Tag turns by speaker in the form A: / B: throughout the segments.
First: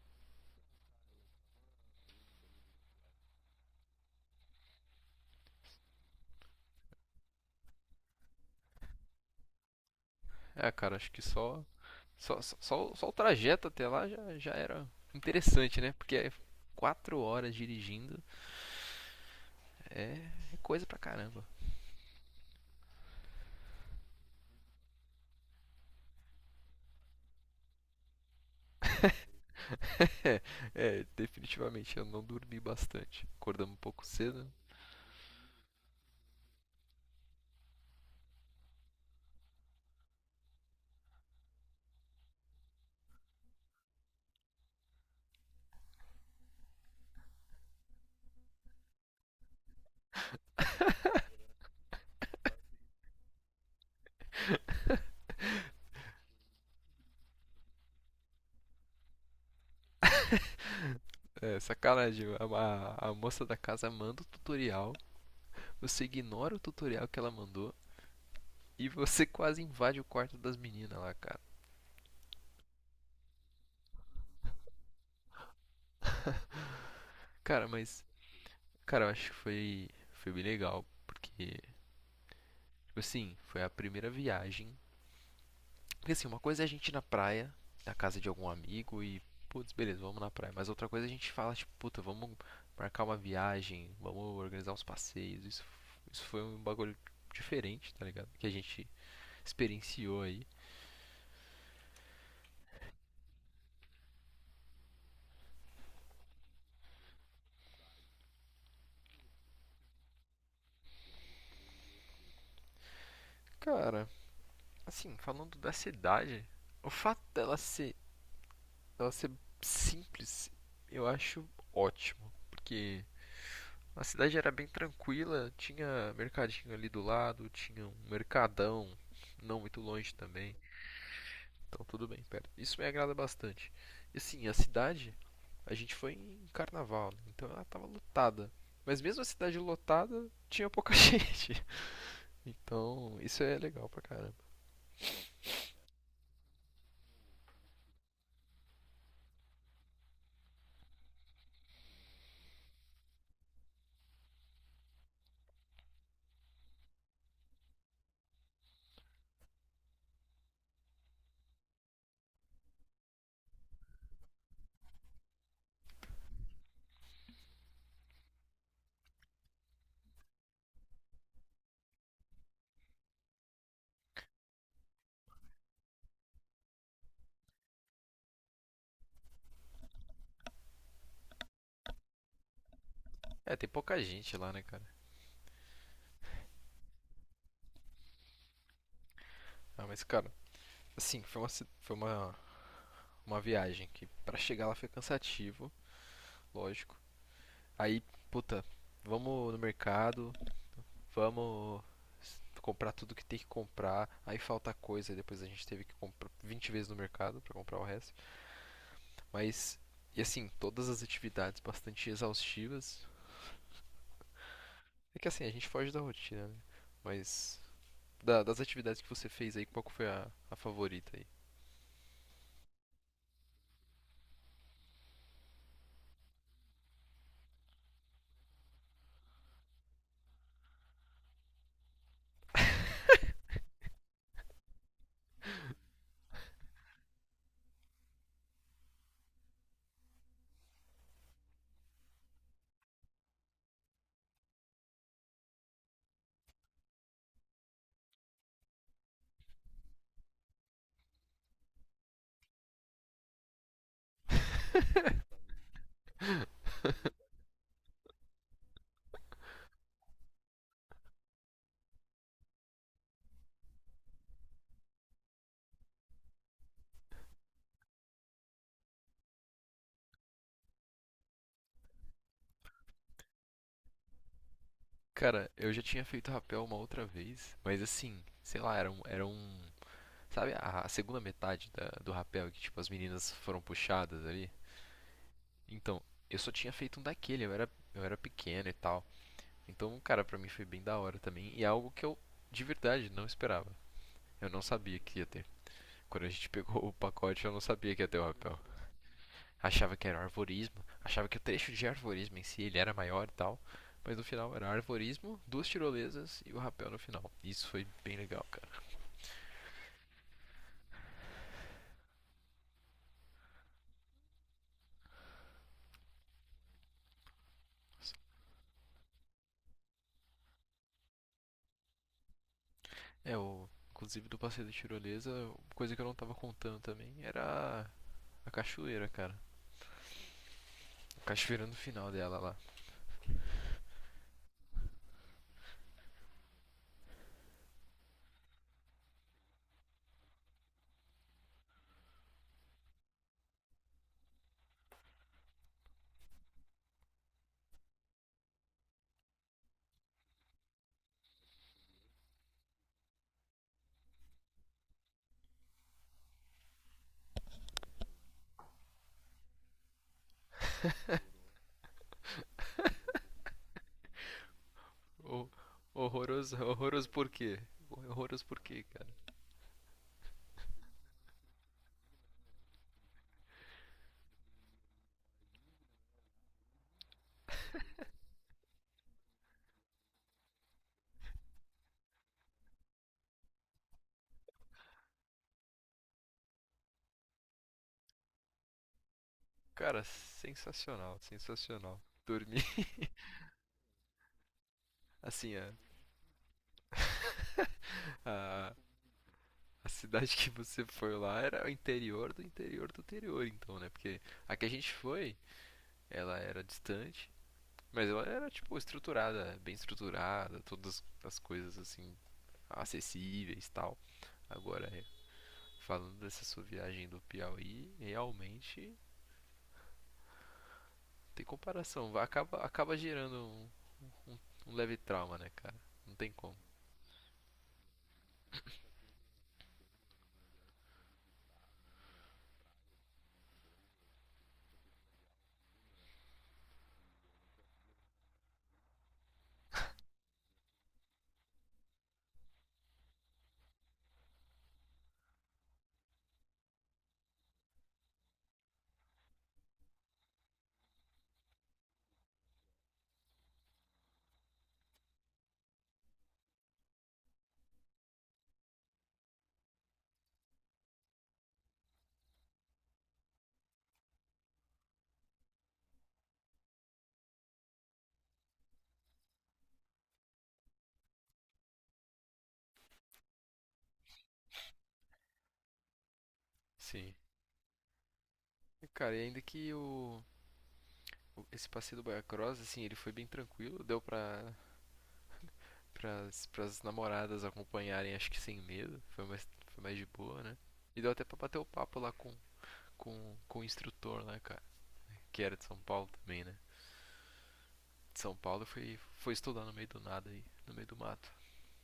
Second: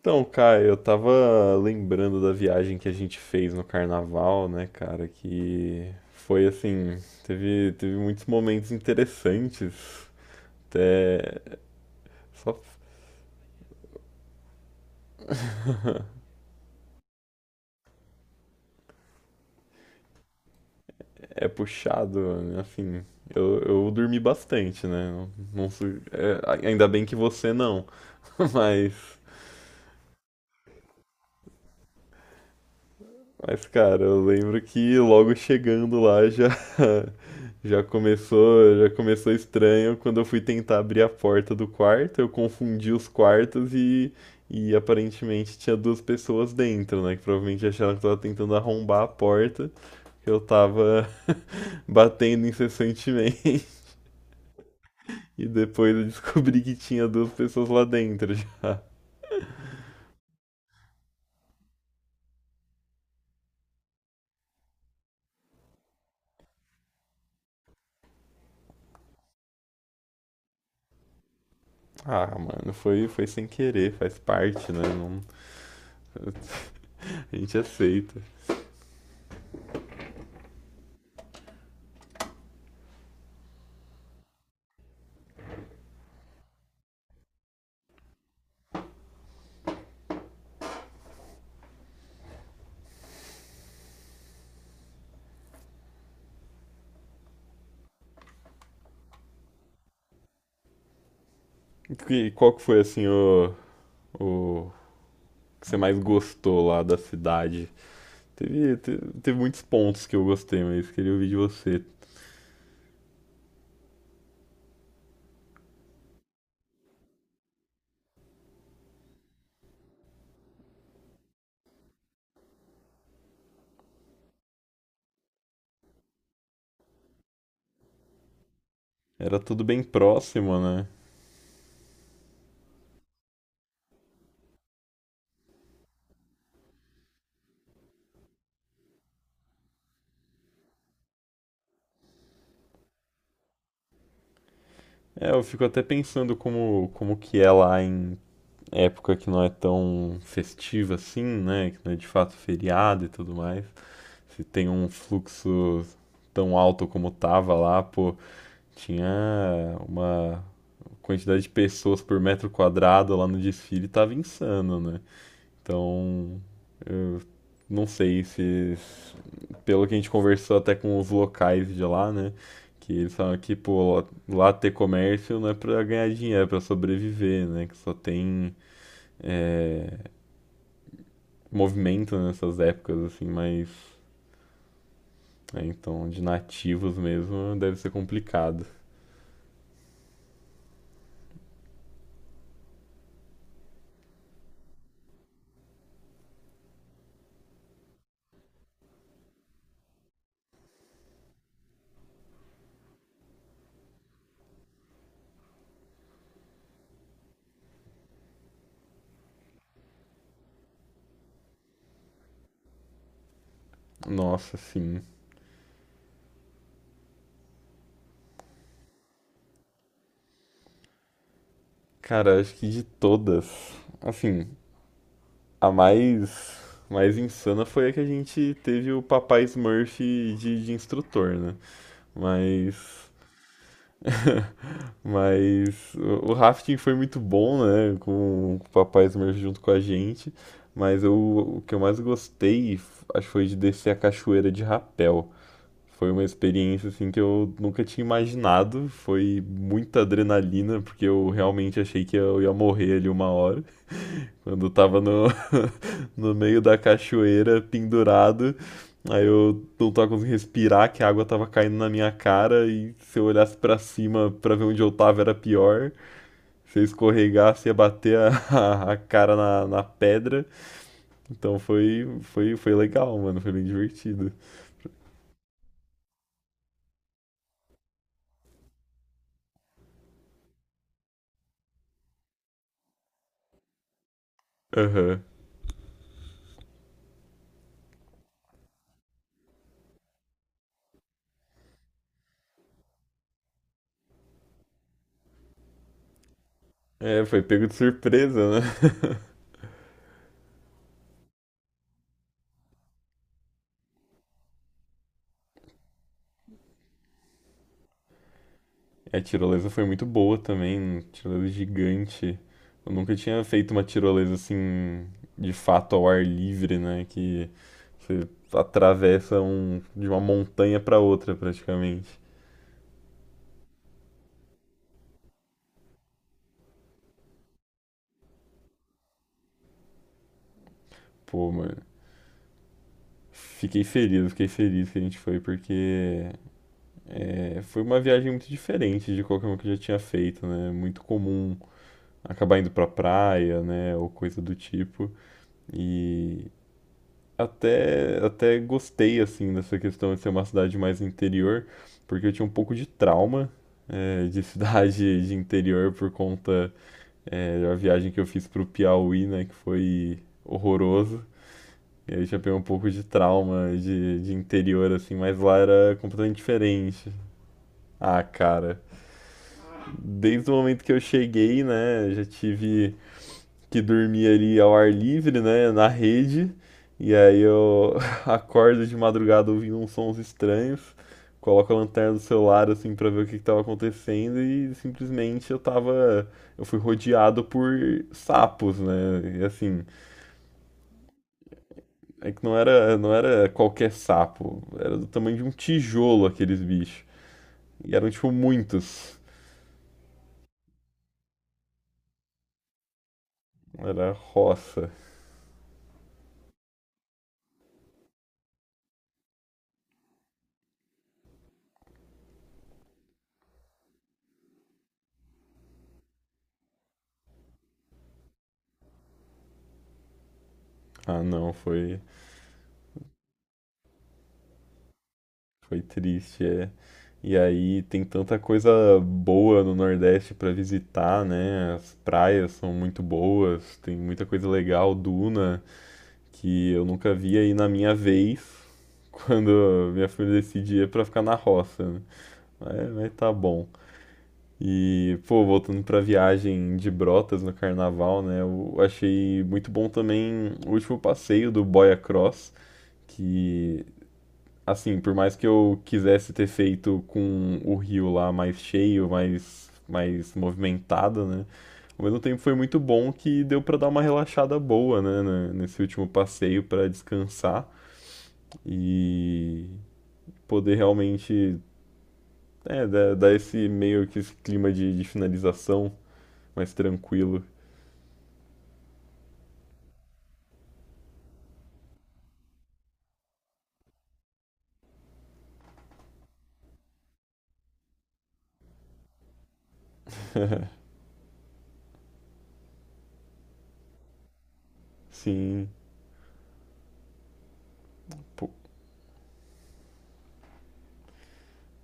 A: Então, cara, eu tava lembrando da viagem que a gente fez no carnaval, né, cara, que foi assim, teve muitos momentos interessantes,
B: É, cara, acho que
A: até
B: só
A: só
B: o trajeto até lá já era interessante, né? Porque é 4 horas dirigindo, é, é coisa pra caramba.
A: é puxado, né, assim, eu dormi bastante, né, não, é, ainda bem que você não. mas
B: É, é, definitivamente eu não dormi bastante.
A: Mas,
B: Acordamos um
A: cara,
B: pouco
A: eu
B: cedo.
A: lembro que logo chegando lá já já começou estranho quando eu fui tentar abrir a porta do quarto. Eu confundi os quartos e aparentemente tinha duas pessoas dentro, né, que provavelmente acharam que eu tava tentando arrombar a porta, que eu tava batendo incessantemente. E depois eu descobri que tinha duas pessoas lá dentro já.
B: É, sacanagem, a moça da casa manda o tutorial, você ignora o tutorial que ela mandou e você quase invade o quarto das meninas lá, cara.
A: Ah, mano, foi sem querer, faz parte, né? Não, a gente
B: Cara, mas,
A: aceita.
B: cara, eu acho que foi bem legal, porque, tipo assim, foi a primeira viagem. Porque assim, uma coisa é a gente ir na praia, na casa de algum amigo e, putz, beleza, vamos na praia. Mas outra coisa é a gente fala, tipo, puta, vamos marcar uma viagem, vamos organizar uns passeios. Isso, isso foi um bagulho diferente, tá ligado? Que a gente experienciou aí.
A: E qual que foi assim o que você mais gostou lá da cidade? Teve muitos pontos que eu gostei, mas queria ouvir de você.
B: Cara, assim, falando da cidade, o fato dela ser simples, eu acho ótimo. Porque a cidade era bem tranquila, tinha mercadinho ali do lado, tinha um mercadão
A: Era
B: não
A: tudo bem
B: muito longe também.
A: próximo, né?
B: Então tudo bem, perto. Isso me agrada bastante. E assim, a cidade, a gente foi em carnaval, né? Então ela tava lotada. Mas mesmo a cidade lotada, tinha pouca gente. Então, isso é legal pra caramba.
A: É, eu fico até pensando como que é lá em época que não é tão festiva assim, né? Que não é de fato feriado e tudo mais. Se tem um fluxo tão alto como tava lá, pô, tinha uma quantidade de pessoas por metro quadrado lá no desfile, tava insano, né? Então, eu não sei se, pelo que a gente conversou até com os locais de lá, né? Que eles falam que, pô, lá ter comércio não é pra ganhar dinheiro, é pra sobreviver, né? Que só tem eh, movimento nessas épocas, assim,
B: É,
A: mas.
B: tem pouca gente lá, né, cara?
A: É, então, de nativos mesmo deve ser complicado.
B: Ah, mas cara, assim, foi uma, ci- foi uma viagem que pra chegar lá foi cansativo, lógico. Aí, puta, vamos no mercado, vamos comprar tudo que tem que comprar. Aí falta coisa, depois a gente teve que comprar 20 vezes no mercado pra comprar o resto. Mas, e assim, todas as atividades bastante exaustivas.
A: Nossa, sim.
B: É que assim, a gente foge da rotina, né? Mas, das atividades que você fez aí, qual que foi a favorita aí?
A: Cara, acho que de todas. Assim, a mais insana foi a que a gente teve o papai Smurf de instrutor, né? Mas, mas o rafting foi muito bom, né? Com o papai Smurf junto com a gente. Mas eu, o que eu mais gostei, acho que foi de descer a cachoeira de rapel. Foi uma experiência assim que eu nunca tinha imaginado. Foi muita adrenalina, porque eu realmente achei que eu ia morrer ali uma hora. Quando eu tava no meio da cachoeira, pendurado, aí eu não tava conseguindo respirar, que a água tava caindo na minha cara, e se eu olhasse pra cima pra ver onde eu tava era pior. Se eu escorregasse, ia bater a cara na pedra. Então foi legal, mano, foi bem divertido.
B: Cara, eu já tinha feito rapel uma outra vez, mas assim, sei lá, era um, sabe a segunda metade do rapel que tipo as meninas foram puxadas ali?
A: Aham.
B: Então, eu só tinha feito um daquele, eu era pequeno e tal. Então, cara, pra mim foi bem da hora também e é algo que eu de verdade não esperava. Eu não sabia que ia ter. Quando a gente pegou o
A: É, foi
B: pacote, eu não
A: pego de
B: sabia que ia ter o rapel.
A: surpresa, né?
B: Achava que era arvorismo, achava que o trecho de arvorismo em si ele era maior e tal. Mas no final era arvorismo, duas tirolesas e o rapel no final. Isso foi bem legal, cara.
A: É, a tirolesa foi muito boa também, tirolesa gigante. Eu nunca tinha feito uma tirolesa assim, de fato ao ar livre, né? Que você atravessa um, de uma montanha pra outra praticamente.
B: É, inclusive do passeio da tirolesa, coisa que eu não tava contando também era a cachoeira, cara. A
A: Pô,
B: cachoeira no
A: mano,
B: final dela lá.
A: fiquei feliz que a gente foi, porque é, foi uma viagem muito diferente de qualquer uma que eu já tinha feito, né? Muito comum acabar indo pra praia, né? Ou coisa do tipo. E até gostei assim dessa questão de ser uma cidade mais interior, porque eu tinha um pouco de trauma de cidade de interior por conta da viagem que eu fiz pro Piauí, né, que foi horroroso. E aí eu já peguei um pouco de trauma de, interior, assim, mas
B: O,
A: lá era completamente
B: horroroso, horroroso
A: diferente.
B: por quê?
A: Ah,
B: Horroroso por
A: cara,
B: quê, cara?
A: desde o momento que eu cheguei, né, já tive que dormia ali ao ar livre, né, na rede, e aí eu acordo de madrugada ouvindo uns sons estranhos, coloco a lanterna do celular assim pra ver o que que tava acontecendo e simplesmente eu tava, eu fui rodeado por sapos, né? E assim,
B: Cara, sensacional, sensacional.
A: é que não
B: Dormi.
A: era, não era qualquer sapo, era do tamanho de um
B: Assim,
A: tijolo aqueles bichos. E eram tipo
B: a,
A: muitos.
B: a cidade que você foi lá era o interior do interior do interior, então, né?
A: Era
B: Porque a que a
A: roça.
B: gente foi, ela era distante, mas ela era, tipo, estruturada, bem estruturada, todas as coisas, assim, acessíveis e tal. Agora, é, falando dessa sua viagem do Piauí, realmente
A: Ah,
B: tem
A: não. foi
B: comparação. Acaba, acaba gerando um, um- um leve trauma, né, cara?
A: Foi
B: Não tem
A: triste,
B: como.
A: é. E aí tem tanta coisa boa no Nordeste pra visitar, né? As praias são muito boas, tem muita coisa legal, duna, que eu nunca vi aí na minha vez, quando minha família decidia pra ficar na roça, né? Mas, tá bom. E, pô, voltando pra viagem de Brotas no carnaval, né? Eu achei muito bom também o último passeio do Boia Cross, que assim, por mais que eu quisesse ter feito com o rio lá mais cheio, mais movimentado, né? Ao mesmo tempo foi muito bom que deu pra dar uma relaxada boa, né, nesse último passeio pra descansar e poder realmente dar, esse meio que esse clima de, finalização mais
B: Sim.
A: tranquilo.
B: E, cara, e ainda que esse passeio do Baia Cross, assim, ele foi bem tranquilo, deu pra pras namoradas acompanharem, acho que sem medo. Foi mais de boa, né? E deu até pra bater o papo lá com, o instrutor, né, cara? Que era de
A: Sim,
B: São Paulo também, né? De São
A: pô,
B: Paulo foi, foi estudar no meio do nada aí, no meio do mato.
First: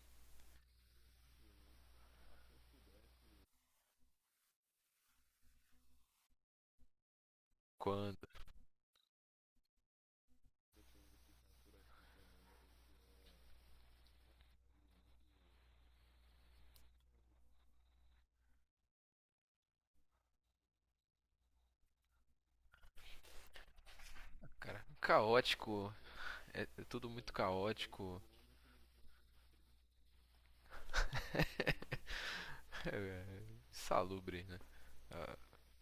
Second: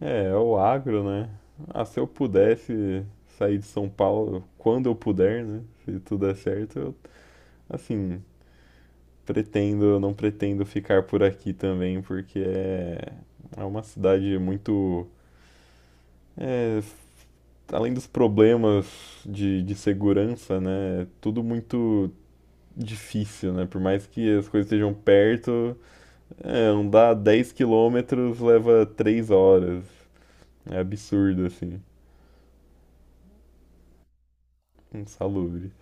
A: é o agro, né? Ah, se eu pudesse sair de São Paulo quando eu puder, né? Se tudo der certo, eu assim,
B: Quando,
A: pretendo, não pretendo ficar por aqui também, porque é, uma cidade muito, é, além dos problemas de segurança, né? É tudo muito difícil, né? Por mais que as coisas
B: cara,
A: estejam perto,
B: caótico,
A: é,
B: é, é tudo
A: andar
B: muito
A: 10
B: caótico.
A: quilômetros leva 3 horas. É absurdo, assim.
B: é, é, Salubre, né? Ah,
A: Insalubre.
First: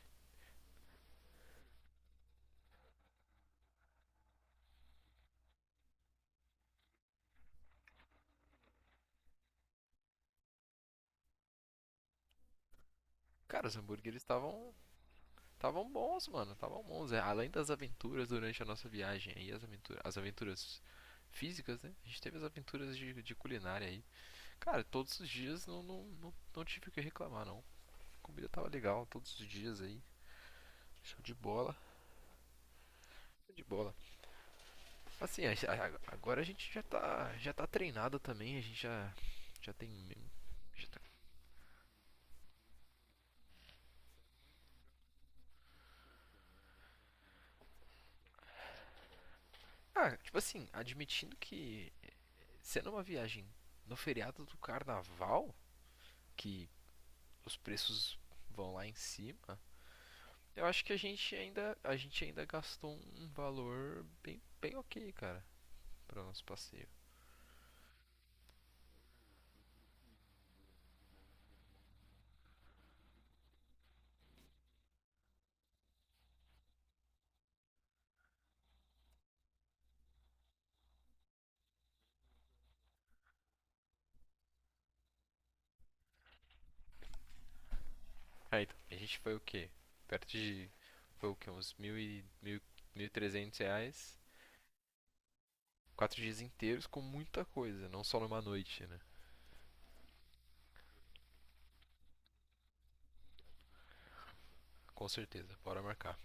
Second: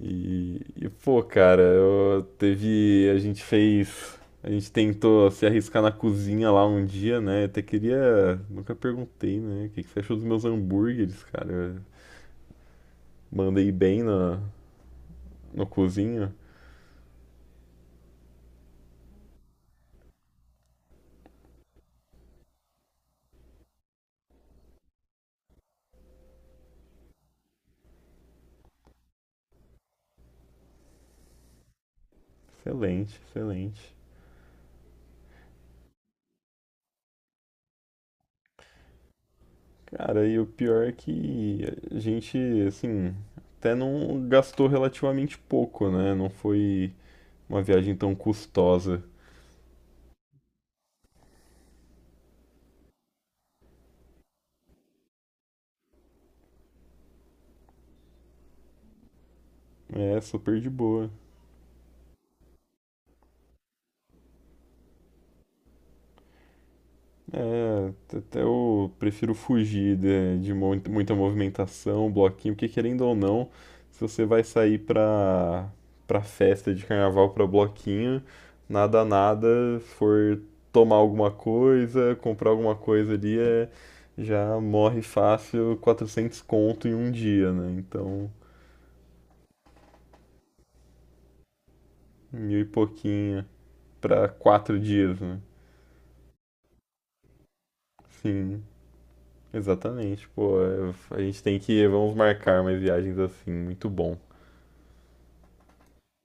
A: E, pô, cara, eu teve, a gente fez, a gente tentou se arriscar na cozinha lá um dia, né? Eu até queria, nunca perguntei, né? O que que você achou dos meus hambúrgueres, cara? Eu
B: cara,
A: mandei
B: os
A: bem
B: hambúrgueres
A: na,
B: estavam
A: no
B: Estavam bons,
A: cozinho.
B: mano. Estavam bons. É, além das aventuras durante a nossa viagem aí, as aventuras físicas, né? A gente teve as aventuras de culinária aí. Cara, todos os dias não tive o que reclamar, não. A comida tava legal todos os dias aí. Show de bola.
A: Excelente,
B: Show de
A: excelente.
B: bola. Assim, agora a gente já tá treinado também. A gente já tem...
A: Cara, e o pior
B: Já
A: é
B: tá...
A: que a gente, assim, até não gastou relativamente pouco, né? Não foi uma viagem tão custosa.
B: Ah, tipo assim, admitindo que eh, sendo uma viagem no feriado do carnaval, que os preços vão lá em cima,
A: É, super
B: eu
A: de
B: acho que
A: boa.
B: a gente ainda gastou um valor bem, bem ok, cara, para o nosso passeio.
A: É, até eu prefiro fugir de muita movimentação, bloquinho, porque querendo ou não, se você vai sair pra festa de carnaval, pra bloquinho, nada, se for tomar alguma coisa, comprar alguma coisa ali, é, já morre fácil 400 conto em um dia, né? Então,
B: Aí então, a gente foi o quê? Perto de, foi o quê? Uns
A: mil e
B: mil e
A: pouquinho
B: trezentos reais,
A: pra 4 dias, né?
B: 4 dias inteiros com muita coisa, não só numa
A: Sim,
B: noite, né?
A: exatamente, pô, é, a gente tem que, vamos marcar umas viagens assim, muito bom.
B: Com certeza, bora marcar.